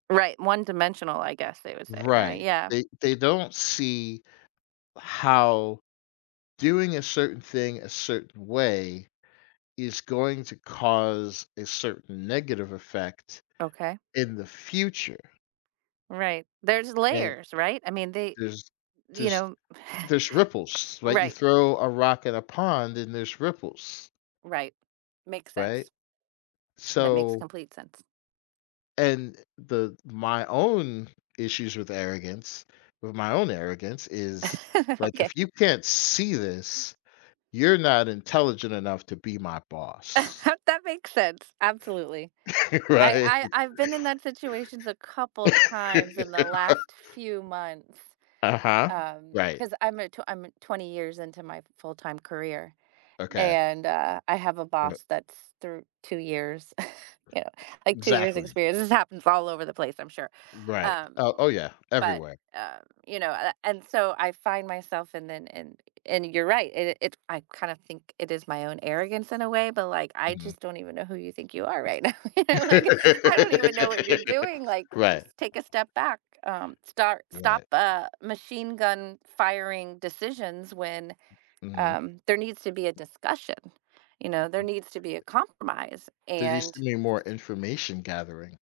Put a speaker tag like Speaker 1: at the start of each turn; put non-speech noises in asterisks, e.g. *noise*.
Speaker 1: Right, "one-dimensional," I guess they would say, right,
Speaker 2: Right,
Speaker 1: yeah.
Speaker 2: they they don't see how doing a certain thing a certain way is going to cause a certain negative effect
Speaker 1: Okay.
Speaker 2: in the future
Speaker 1: Right, there's
Speaker 2: and
Speaker 1: layers, right, I mean, they,
Speaker 2: There's
Speaker 1: you
Speaker 2: there's
Speaker 1: know *chuckles*
Speaker 2: there's ripples, like you
Speaker 1: Right.
Speaker 2: throw a rock in a pond and there's ripples.
Speaker 1: Right, makes
Speaker 2: Right,
Speaker 1: sense. That makes
Speaker 2: so
Speaker 1: complete sense.
Speaker 2: and, uh, the my own issues with arrogance with my own arrogance is,
Speaker 1: *laughs*
Speaker 2: like,
Speaker 1: Okay.
Speaker 2: if you can't see this, you're not intelligent enough to be my boss.
Speaker 1: *chuckles* That makes sense, absolutely.
Speaker 2: *laughs*
Speaker 1: I
Speaker 2: Right.
Speaker 1: I I've been in that situations a couple
Speaker 2: *laughs*
Speaker 1: times in the last few months,
Speaker 2: Uh-huh,
Speaker 1: um,
Speaker 2: right.
Speaker 1: 'cause I'm a tw I'm 20 years into my full time career
Speaker 2: Okay.
Speaker 1: and, uh, I have a
Speaker 2: R
Speaker 1: boss that's through 2 years, *chuckles* yeah, like 2 years
Speaker 2: Exactly.
Speaker 1: experience. This happens all over the place, I'm sure,
Speaker 2: Right,
Speaker 1: um
Speaker 2: oh oh yeah,
Speaker 1: but,
Speaker 2: everywhere.
Speaker 1: um, you know, and I and, so, I find myself and then, and and you're right, it it it I kind of think it is my own arrogance in a way, but like, I
Speaker 2: Mhm.
Speaker 1: just don't even know who you think you are right now, you know, like, I don't even know what you're doing,
Speaker 2: *laughs*
Speaker 1: like, s
Speaker 2: Right.
Speaker 1: take a step back, um, start stop
Speaker 2: Right.
Speaker 1: a machine gun firing decisions when,
Speaker 2: Mhm.
Speaker 1: um, there needs to be a discussion, you know, there needs to be a compromise
Speaker 2: Did you
Speaker 1: and
Speaker 2: send me more information gathering.